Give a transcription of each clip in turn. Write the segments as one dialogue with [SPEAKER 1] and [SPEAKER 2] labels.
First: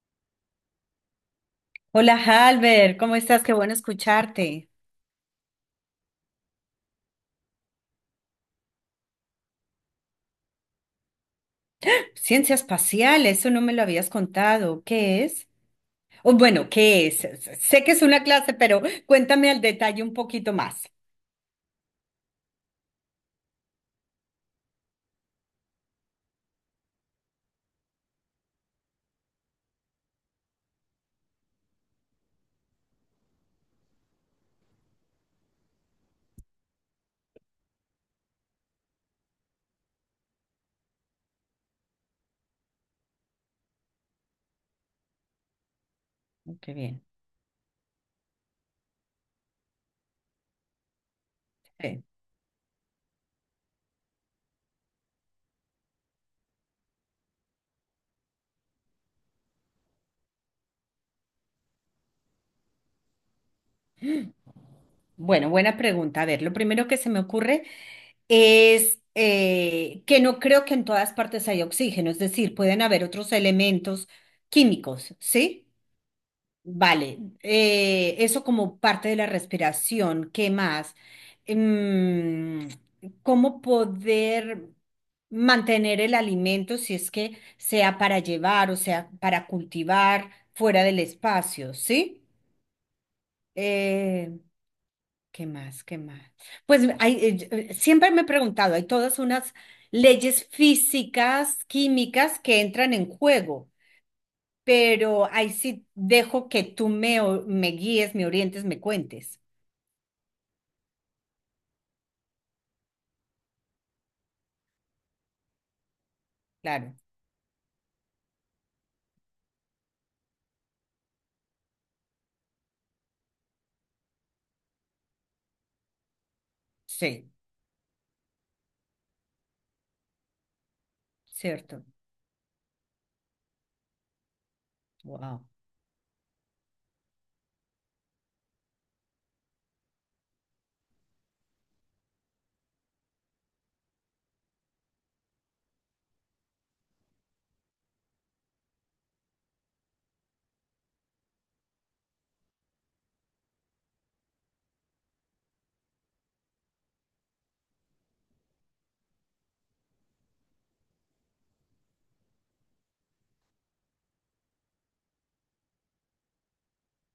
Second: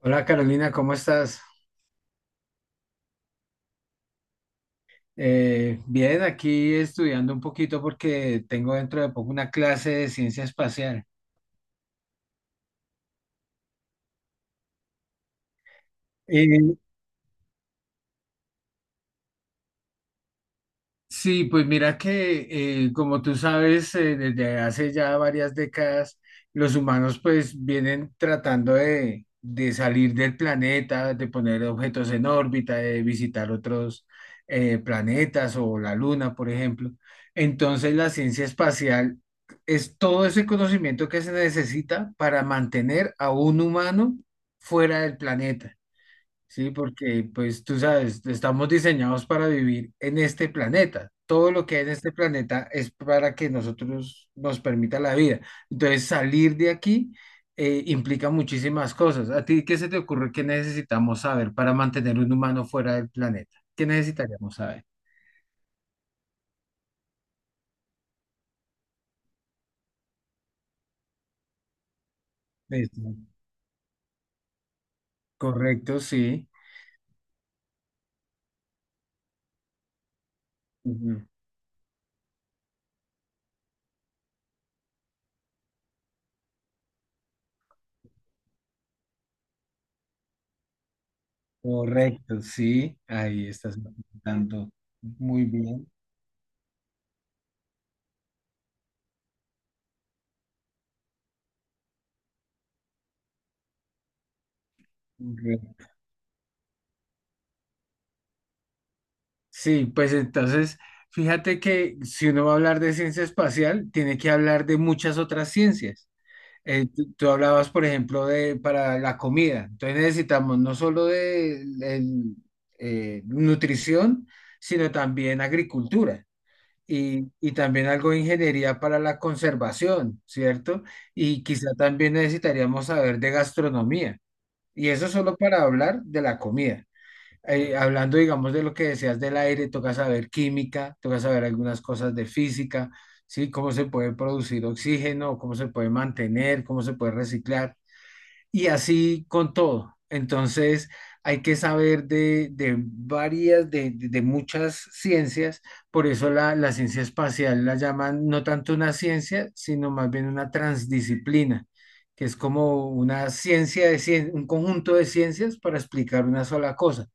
[SPEAKER 1] Hola Carolina, ¿cómo estás?
[SPEAKER 2] Hola, Halber, ¿cómo estás? Qué bueno escucharte.
[SPEAKER 1] Bien, aquí estudiando un poquito porque tengo dentro de poco una clase de ciencia espacial.
[SPEAKER 2] Ciencia espacial, eso no me lo habías contado. ¿Qué es? O bueno,
[SPEAKER 1] y
[SPEAKER 2] ¿qué es? Sé que es una clase, pero cuéntame al detalle un poquito más.
[SPEAKER 1] Sí, pues mira que como tú sabes, desde hace ya varias décadas, los humanos pues vienen tratando de salir del planeta, de poner objetos en órbita, de visitar otros planetas o la Luna, por ejemplo. Entonces la ciencia espacial es todo ese conocimiento que se necesita para mantener a un humano fuera del planeta. Sí,
[SPEAKER 2] Qué bien.
[SPEAKER 1] porque pues tú sabes, estamos diseñados para vivir en este planeta. Todo lo que hay en
[SPEAKER 2] Eh,
[SPEAKER 1] este planeta es para que nosotros nos permita la vida. Entonces, salir de aquí implica muchísimas cosas. ¿A ti qué se te ocurre que necesitamos saber para mantener un humano fuera del planeta? ¿Qué necesitaríamos saber?
[SPEAKER 2] Bueno, buena pregunta. A ver, lo primero que se me ocurre es que no creo que en todas partes haya oxígeno, es decir, pueden haber
[SPEAKER 1] Listo.
[SPEAKER 2] otros elementos químicos, ¿sí?
[SPEAKER 1] Correcto, sí.
[SPEAKER 2] Vale, eso como parte de la respiración. ¿Qué más?
[SPEAKER 1] Ujú.
[SPEAKER 2] Em, ¿Cómo poder mantener el alimento si es que sea para llevar o sea para cultivar fuera del espacio? ¿Sí?
[SPEAKER 1] Correcto, sí. Ahí estás
[SPEAKER 2] Eh,
[SPEAKER 1] tanto. Muy
[SPEAKER 2] ¿Qué más?
[SPEAKER 1] bien.
[SPEAKER 2] ¿Qué más? Pues hay, siempre me he preguntado, hay todas unas leyes físicas, químicas que entran en juego pero ahí sí dejo que tú me, me guíes, me orientes, me cuentes.
[SPEAKER 1] Sí, pues entonces, fíjate que si uno va a hablar de ciencia espacial, tiene que hablar de muchas otras ciencias.
[SPEAKER 2] Claro,
[SPEAKER 1] Tú hablabas, por ejemplo, de para la comida. Entonces necesitamos no solo nutrición, sino también agricultura y,
[SPEAKER 2] sí,
[SPEAKER 1] y también algo de ingeniería para la conservación, ¿cierto? Y quizá
[SPEAKER 2] cierto.
[SPEAKER 1] también necesitaríamos saber de gastronomía. Y eso solo
[SPEAKER 2] Wow.
[SPEAKER 1] para hablar de la comida, hablando, digamos, de lo que decías del aire, toca saber química, toca saber algunas cosas de física, ¿sí? Cómo se puede producir oxígeno, cómo se puede mantener, cómo se puede reciclar, y así con todo. Entonces, hay que saber de varias, de muchas ciencias, por eso la ciencia espacial la llaman no tanto una ciencia, sino más bien una transdisciplina, que es como una ciencia un conjunto de ciencias para explicar una sola cosa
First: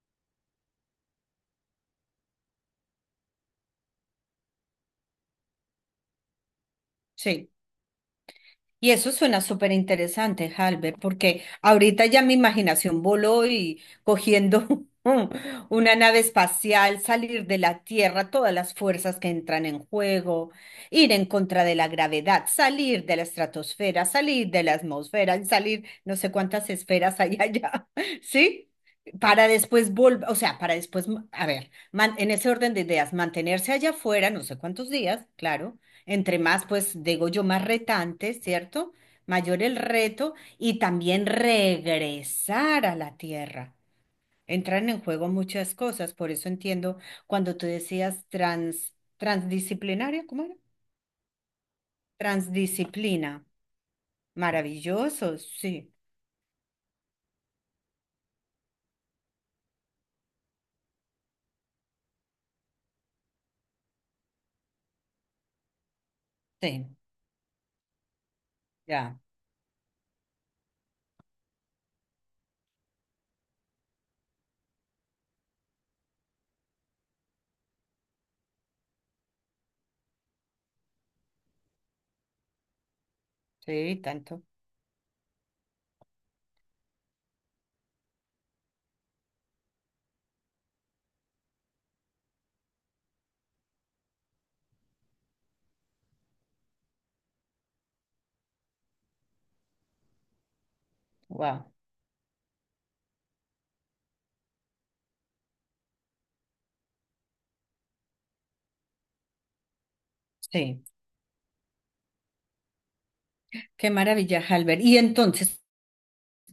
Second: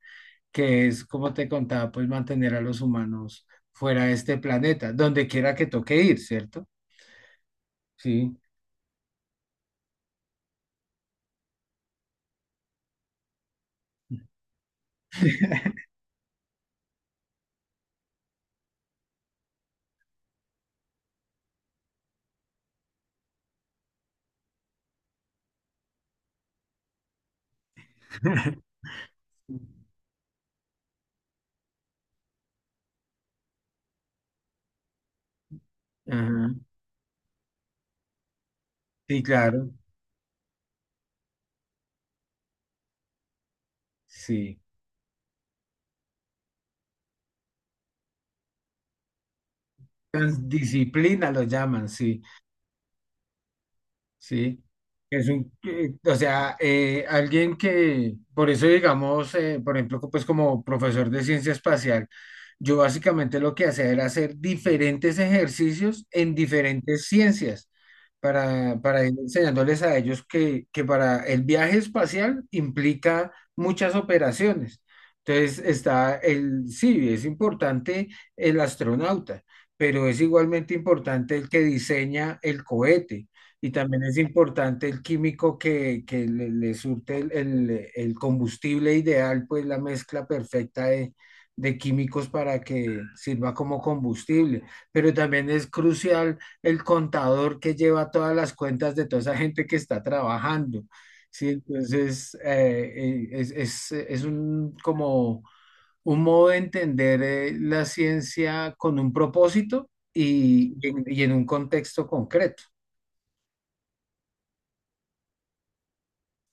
[SPEAKER 1] que es, como te contaba, pues mantener a los humanos fuera de este planeta, donde quiera que toque ir, ¿cierto?
[SPEAKER 2] Sí.
[SPEAKER 1] Sí,
[SPEAKER 2] Y eso suena súper interesante, Halber, porque ahorita ya mi imaginación voló y cogiendo una nave espacial, salir de la Tierra, todas las fuerzas que entran en juego, ir en contra de la gravedad, salir de la estratosfera, salir de la atmósfera, y salir no sé cuántas esferas hay allá, ¿sí? Para después volver, o sea, para después, a ver, en ese orden de ideas, mantenerse allá afuera, no sé cuántos días, claro entre
[SPEAKER 1] ajá,
[SPEAKER 2] más, pues digo yo, más retante, ¿cierto?
[SPEAKER 1] sí,
[SPEAKER 2] Mayor
[SPEAKER 1] claro,
[SPEAKER 2] el reto y también regresar a la tierra.
[SPEAKER 1] sí.
[SPEAKER 2] Entran en juego muchas cosas, por eso entiendo cuando tú decías transdisciplinaria,
[SPEAKER 1] Trans-
[SPEAKER 2] ¿cómo era?
[SPEAKER 1] Disciplina lo llaman, sí.
[SPEAKER 2] Transdisciplina.
[SPEAKER 1] Sí. Es
[SPEAKER 2] Maravilloso, sí,
[SPEAKER 1] o sea, alguien que, por eso digamos, por ejemplo, pues como profesor de ciencia espacial, yo básicamente lo que hacía era hacer diferentes ejercicios en
[SPEAKER 2] sí,
[SPEAKER 1] diferentes ciencias para ir
[SPEAKER 2] ya,
[SPEAKER 1] enseñándoles a ellos que para el viaje espacial implica muchas operaciones. Entonces está sí, es importante el astronauta, pero es igualmente importante el que diseña el cohete y
[SPEAKER 2] sí,
[SPEAKER 1] también es
[SPEAKER 2] tanto.
[SPEAKER 1] importante el químico que le surte el combustible ideal, pues la mezcla perfecta de químicos para que sirva como combustible. Pero también es crucial el contador que lleva todas las cuentas de toda esa gente que está trabajando. Sí,
[SPEAKER 2] Wow,
[SPEAKER 1] entonces es un, como un modo de entender la ciencia con un propósito y
[SPEAKER 2] sí,
[SPEAKER 1] y en y en un contexto concreto.
[SPEAKER 2] qué maravilla, Halber. Y entonces,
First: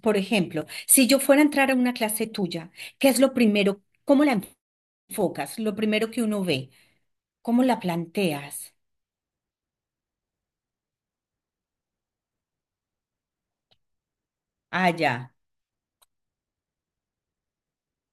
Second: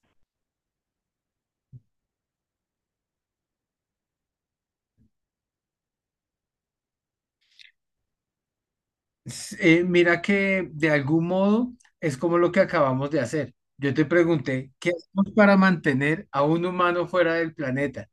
[SPEAKER 2] por ejemplo, si yo fuera a entrar a una clase tuya, ¿qué es lo primero? ¿Cómo la enfocas? Lo primero que uno ve, ¿cómo la planteas?
[SPEAKER 1] Mira que de algún modo es como lo que acabamos de hacer. Yo te pregunté,
[SPEAKER 2] Ah,
[SPEAKER 1] ¿qué hacemos
[SPEAKER 2] ya,
[SPEAKER 1] para mantener a un humano fuera del planeta?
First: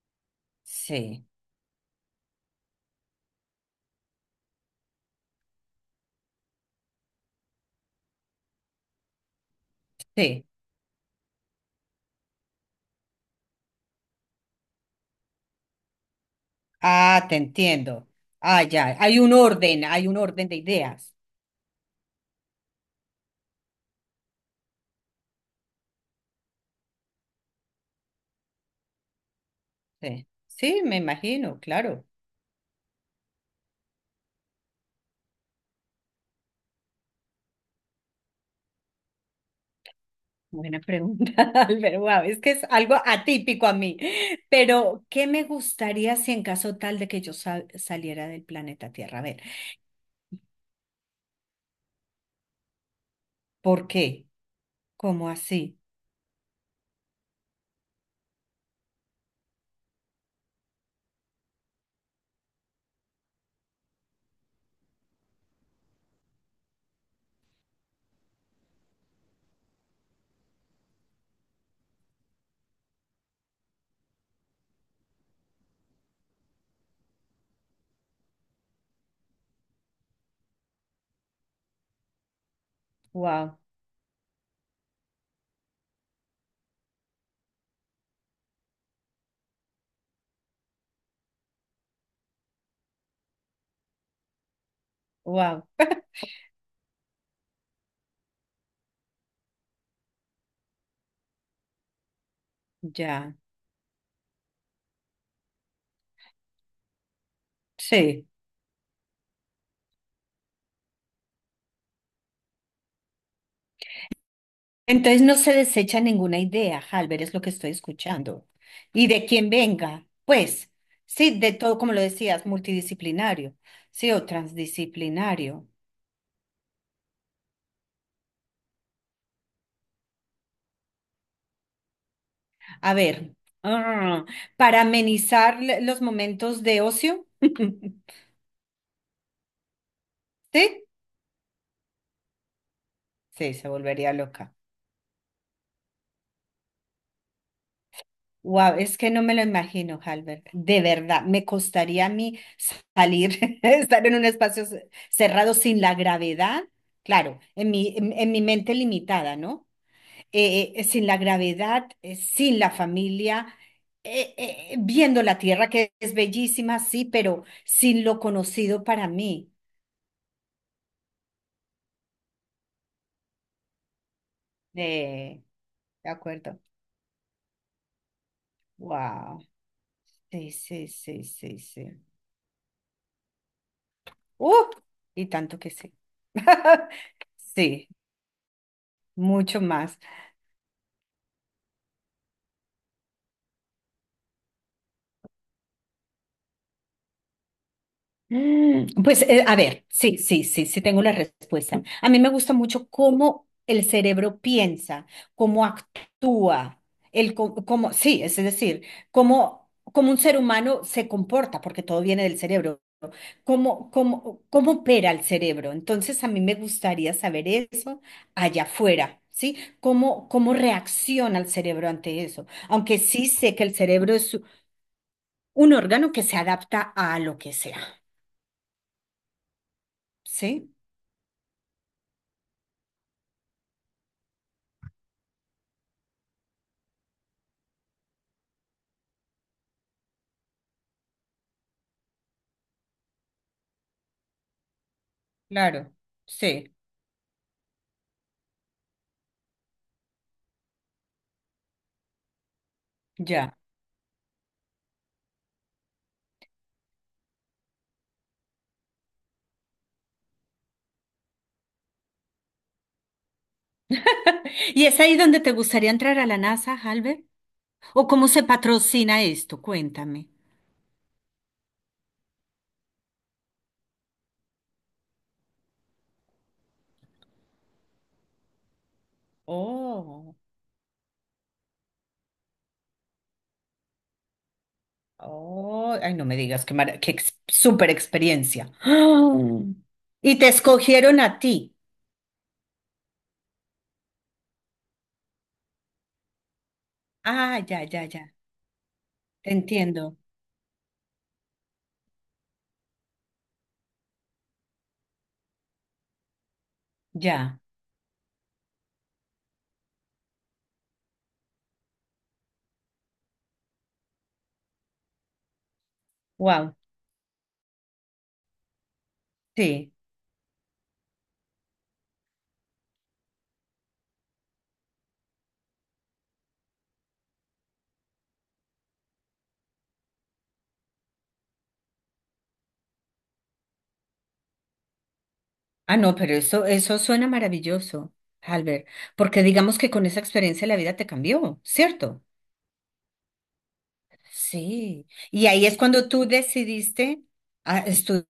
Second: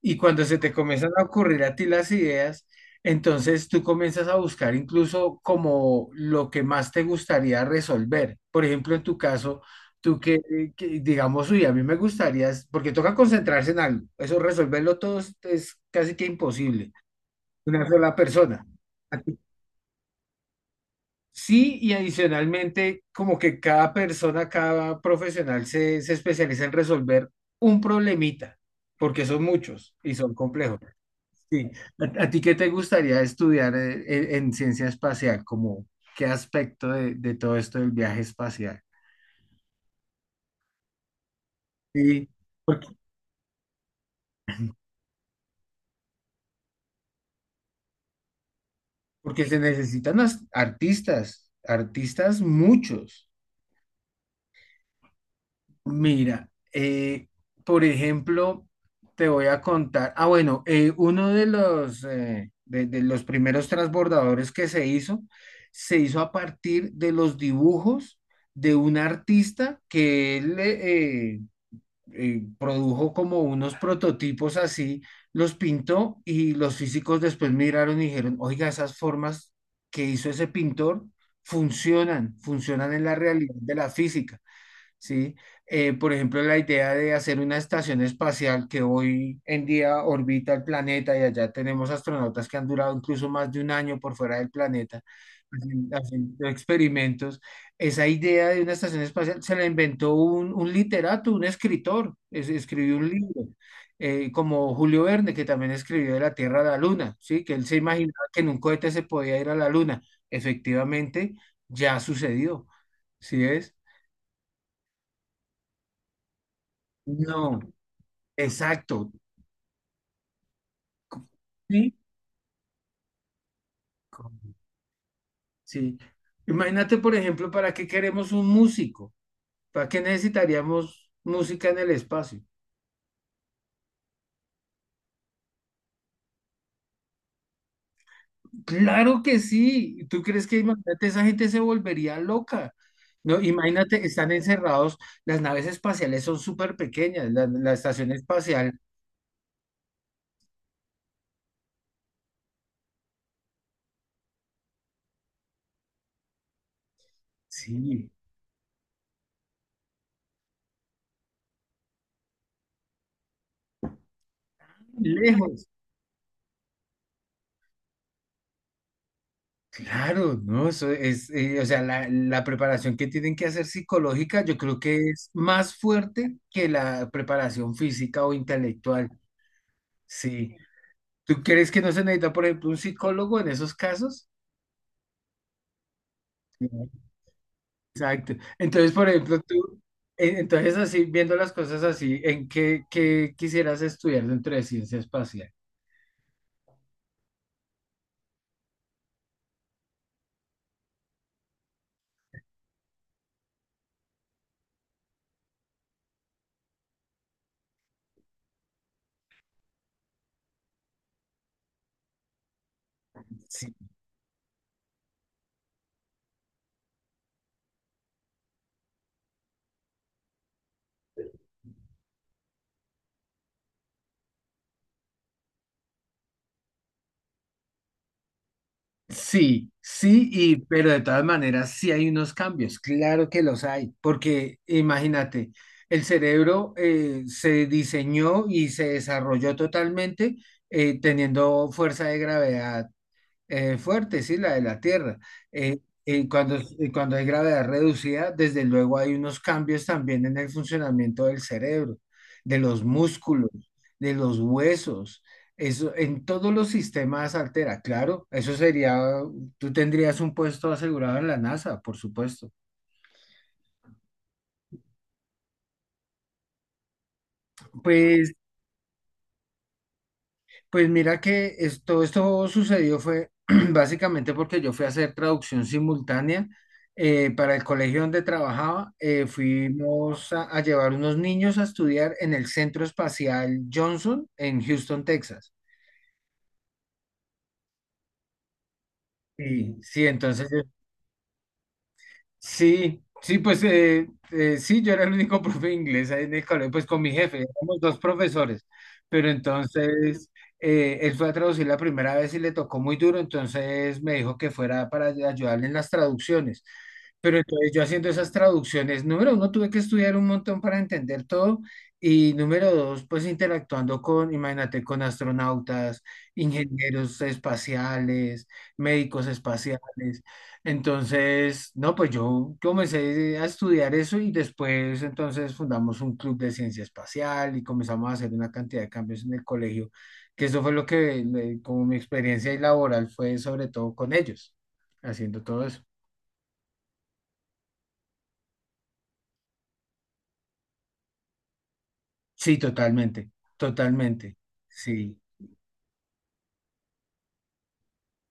[SPEAKER 1] Y cuando se te comienzan a
[SPEAKER 2] sí,
[SPEAKER 1] ocurrir a ti las ideas, entonces tú comienzas a buscar incluso como lo que más te gustaría resolver. Por ejemplo, en tu caso, tú que,
[SPEAKER 2] sí.
[SPEAKER 1] eh, que digamos, uy, a mí me gustaría, porque toca concentrarse en algo. Eso resolverlo todo es casi que imposible,
[SPEAKER 2] Ah, te
[SPEAKER 1] una
[SPEAKER 2] entiendo.
[SPEAKER 1] sola
[SPEAKER 2] Ah,
[SPEAKER 1] persona.
[SPEAKER 2] ya, hay un orden de ideas.
[SPEAKER 1] Sí, y adicionalmente, como que cada persona, cada profesional se especializa en resolver un problemita, porque son muchos y
[SPEAKER 2] Sí,
[SPEAKER 1] son complejos.
[SPEAKER 2] sí, me imagino,
[SPEAKER 1] Sí.
[SPEAKER 2] claro.
[SPEAKER 1] ¿A ti qué te gustaría estudiar en ciencia espacial? Como, ¿qué aspecto de todo esto del viaje espacial?
[SPEAKER 2] Buena pregunta, Álvaro. Wow,
[SPEAKER 1] Sí,
[SPEAKER 2] es que es
[SPEAKER 1] porque,
[SPEAKER 2] algo atípico a mí. Pero, ¿qué me gustaría si en caso tal de que yo saliera del planeta Tierra? A ver,
[SPEAKER 1] porque se necesitan artistas, artistas muchos.
[SPEAKER 2] ¿por qué? ¿Cómo así?
[SPEAKER 1] Mira, eh, por ejemplo, te voy a contar. Ah, bueno, uno de los primeros transbordadores que se hizo a partir de los dibujos de un artista que él produjo como unos prototipos así, los pintó y los físicos después miraron y dijeron, oiga, esas formas que hizo ese pintor funcionan, funcionan en la realidad
[SPEAKER 2] Wow.
[SPEAKER 1] de la física. ¿Sí? Por ejemplo, la idea de hacer una estación espacial que hoy en día orbita el planeta y allá tenemos astronautas que han durado incluso más de un año por fuera del planeta
[SPEAKER 2] Wow,
[SPEAKER 1] haciendo experimentos. Esa idea de una estación espacial se la inventó un literato, un escritor, escribió un
[SPEAKER 2] ya,
[SPEAKER 1] libro, como Julio Verne, que también escribió de la Tierra a la Luna, ¿sí? Que él se
[SPEAKER 2] sí.
[SPEAKER 1] imaginaba que en un cohete se podía ir a la Luna. Efectivamente, ya sucedió, ¿sí es?
[SPEAKER 2] Entonces no se desecha ninguna idea, Halber, es lo que
[SPEAKER 1] No.
[SPEAKER 2] estoy escuchando. Y
[SPEAKER 1] Exacto.
[SPEAKER 2] de quien venga, pues, sí, de todo, como
[SPEAKER 1] Sí.
[SPEAKER 2] lo decías, multidisciplinario, sí, o
[SPEAKER 1] co-
[SPEAKER 2] transdisciplinario.
[SPEAKER 1] Sí. Imagínate, por ejemplo, ¿para qué queremos un músico? ¿Para qué necesitaríamos música en el espacio?
[SPEAKER 2] A ver, ah, para amenizar los momentos de ocio,
[SPEAKER 1] Claro que sí. ¿Tú crees que
[SPEAKER 2] ¿sí?
[SPEAKER 1] imagínate, esa gente se volvería loca? No,
[SPEAKER 2] Sí, se
[SPEAKER 1] imagínate,
[SPEAKER 2] volvería
[SPEAKER 1] están
[SPEAKER 2] loca.
[SPEAKER 1] encerrados, las naves espaciales son súper pequeñas, la estación
[SPEAKER 2] Wow,
[SPEAKER 1] espacial,
[SPEAKER 2] es que no me lo imagino, Halbert. De verdad, me costaría a mí salir, estar en un espacio cerrado sin la gravedad, claro,
[SPEAKER 1] sí,
[SPEAKER 2] en mi mente limitada, ¿no? Sin la gravedad, sin la familia, viendo la
[SPEAKER 1] lejos.
[SPEAKER 2] tierra que es bellísima, sí, pero sin lo conocido para mí.
[SPEAKER 1] Claro, ¿no? Eso es, o sea, la preparación que tienen que hacer psicológica, yo creo que es
[SPEAKER 2] De,
[SPEAKER 1] más
[SPEAKER 2] de
[SPEAKER 1] fuerte
[SPEAKER 2] acuerdo.
[SPEAKER 1] que la preparación física o intelectual.
[SPEAKER 2] Wow. Sí,
[SPEAKER 1] Sí.
[SPEAKER 2] sí, sí,
[SPEAKER 1] ¿Tú
[SPEAKER 2] sí,
[SPEAKER 1] crees que no
[SPEAKER 2] sí.
[SPEAKER 1] se necesita, por ejemplo, un psicólogo en esos casos?
[SPEAKER 2] ¡Uh! Y tanto que sí.
[SPEAKER 1] No.
[SPEAKER 2] Sí.
[SPEAKER 1] Exacto. Entonces, por ejemplo,
[SPEAKER 2] Mucho más.
[SPEAKER 1] entonces así, viendo las cosas así, ¿qué quisieras estudiar dentro de ciencia espacial?
[SPEAKER 2] Pues a ver, sí, sí, sí, sí tengo la respuesta. A mí me gusta mucho cómo el cerebro piensa, cómo actúa, el cómo, sí, es decir, cómo, cómo un ser humano se comporta, porque todo viene del cerebro, cómo, cómo, cómo opera el cerebro. Entonces a mí me gustaría saber eso allá afuera. ¿Sí? ¿Cómo, cómo reacciona el cerebro ante eso? Aunque sí sé que el cerebro es un órgano que se adapta a lo que sea.
[SPEAKER 1] Sí, sí, y
[SPEAKER 2] Sí,
[SPEAKER 1] pero de todas maneras sí hay unos cambios, claro que los hay, porque imagínate, el cerebro se diseñó y se desarrolló totalmente teniendo fuerza de gravedad fuerte, sí, la de la Tierra.
[SPEAKER 2] claro,
[SPEAKER 1] Y cuando,
[SPEAKER 2] sí,
[SPEAKER 1] y cuando hay gravedad reducida, desde luego hay unos cambios también en el funcionamiento del cerebro, de los músculos,
[SPEAKER 2] ya.
[SPEAKER 1] de los huesos. Eso en todos los sistemas altera, claro. Eso sería, tú tendrías un puesto asegurado en la NASA, por supuesto.
[SPEAKER 2] ¿Y es ahí donde te gustaría entrar a la NASA, Albert? ¿O cómo
[SPEAKER 1] Pues
[SPEAKER 2] se patrocina esto? Cuéntame.
[SPEAKER 1] Pues mira que todo esto sucedió fue básicamente porque yo fui a hacer traducción simultánea para el colegio donde trabajaba. Fuimos
[SPEAKER 2] Oh,
[SPEAKER 1] a llevar unos niños a estudiar en el Centro Espacial Johnson en Houston, Texas.
[SPEAKER 2] oh, ay, no me digas qué, mara- qué ex- súper experiencia. ¡Ah!
[SPEAKER 1] Sí, sí,
[SPEAKER 2] Y
[SPEAKER 1] entonces.
[SPEAKER 2] te escogieron a ti.
[SPEAKER 1] Sí, sí, pues sí, yo era el único profe de inglés ahí en el colegio, pues con mi jefe,
[SPEAKER 2] Ah,
[SPEAKER 1] éramos
[SPEAKER 2] ya,
[SPEAKER 1] dos
[SPEAKER 2] ya, ya.
[SPEAKER 1] profesores, pero
[SPEAKER 2] Te entiendo.
[SPEAKER 1] entonces él fue a traducir la primera vez y le tocó muy duro, entonces me dijo que fuera para ayudarle en las traducciones. Pero
[SPEAKER 2] Ya.
[SPEAKER 1] entonces yo haciendo esas traducciones, número uno, tuve que estudiar un montón para entender todo y número dos, pues interactuando con, imagínate, con astronautas,
[SPEAKER 2] Wow.
[SPEAKER 1] ingenieros espaciales, médicos
[SPEAKER 2] Sí.
[SPEAKER 1] espaciales. Entonces, no, pues yo comencé a estudiar eso y después entonces fundamos un club de ciencia espacial y comenzamos a hacer una cantidad de cambios en el colegio, que eso fue lo que, como mi experiencia laboral fue sobre todo con ellos, haciendo todo eso.
[SPEAKER 2] Ah, no, pero eso suena maravilloso, Albert, porque digamos que con esa experiencia la vida te cambió, ¿cierto?
[SPEAKER 1] Sí, totalmente, totalmente.
[SPEAKER 2] Sí,
[SPEAKER 1] Sí.
[SPEAKER 2] y ahí es cuando tú decidiste a estudiar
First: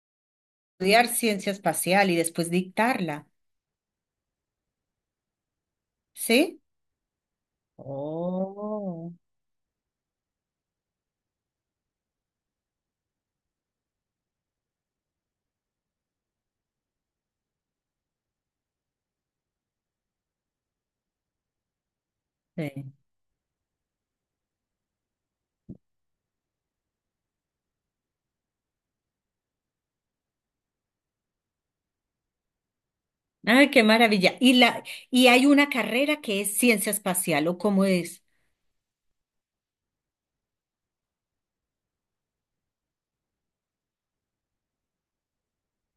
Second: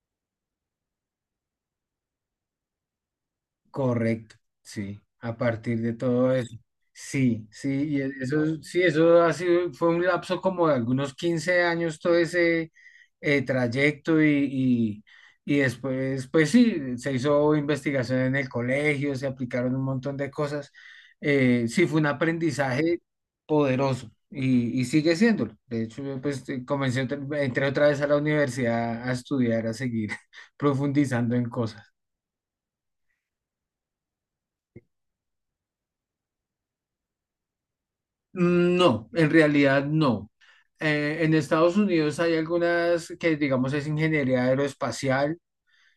[SPEAKER 2] ciencia espacial y después dictarla,
[SPEAKER 1] Correcto, sí, a partir de todo eso.
[SPEAKER 2] ¿sí?
[SPEAKER 1] Sí, sí, y eso, sí,
[SPEAKER 2] Oh.
[SPEAKER 1] eso ha sido, fue un lapso como de algunos 15 años todo ese trayecto y después, pues sí, se hizo investigación en el colegio, se aplicaron un montón de cosas. Sí, fue un
[SPEAKER 2] Sí.
[SPEAKER 1] aprendizaje poderoso y sigue siéndolo. De hecho, yo, pues entré otra vez a la universidad a estudiar, a seguir profundizando en cosas.
[SPEAKER 2] Ay, qué maravilla. Y la, y hay una carrera que es ciencia espacial, ¿o cómo es?
[SPEAKER 1] Mm, no, en realidad no. En Estados Unidos hay algunas que, digamos, es ingeniería aeroespacial.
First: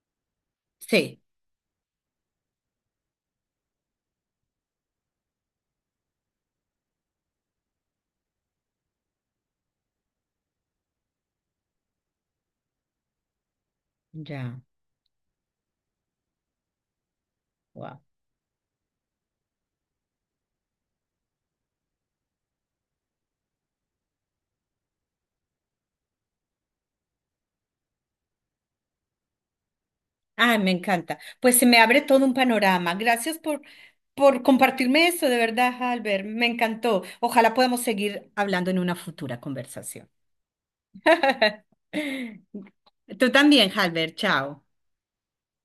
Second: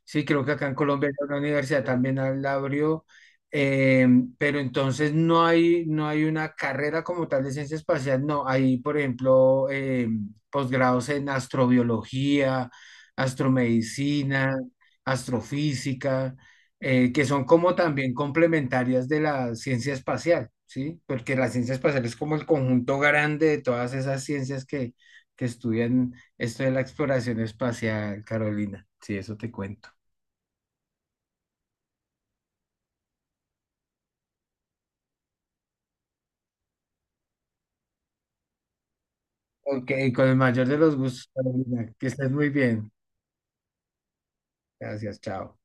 [SPEAKER 1] Sí, creo que acá en Colombia
[SPEAKER 2] Sí,
[SPEAKER 1] hay una universidad también la abrió, eh, pero entonces no hay, una carrera como tal de ciencia espacial, no. Hay, por ejemplo, posgrados en astrobiología, astromedicina,
[SPEAKER 2] ya,
[SPEAKER 1] astrofísica, que son como
[SPEAKER 2] wow.
[SPEAKER 1] también complementarias de la ciencia espacial, ¿sí? Porque la ciencia espacial es como el conjunto grande de todas esas ciencias que estudian esto de la exploración espacial, Carolina. Sí, eso te cuento.
[SPEAKER 2] Ay, me encanta. Pues se me abre todo un panorama. Gracias por compartirme eso, de verdad, Albert. Me encantó. Ojalá podamos seguir hablando en una futura
[SPEAKER 1] Ok,
[SPEAKER 2] conversación.
[SPEAKER 1] con el mayor de los gustos, Carolina. Que estés muy bien.
[SPEAKER 2] Tú también, Halber, chao.
[SPEAKER 1] Gracias, chao.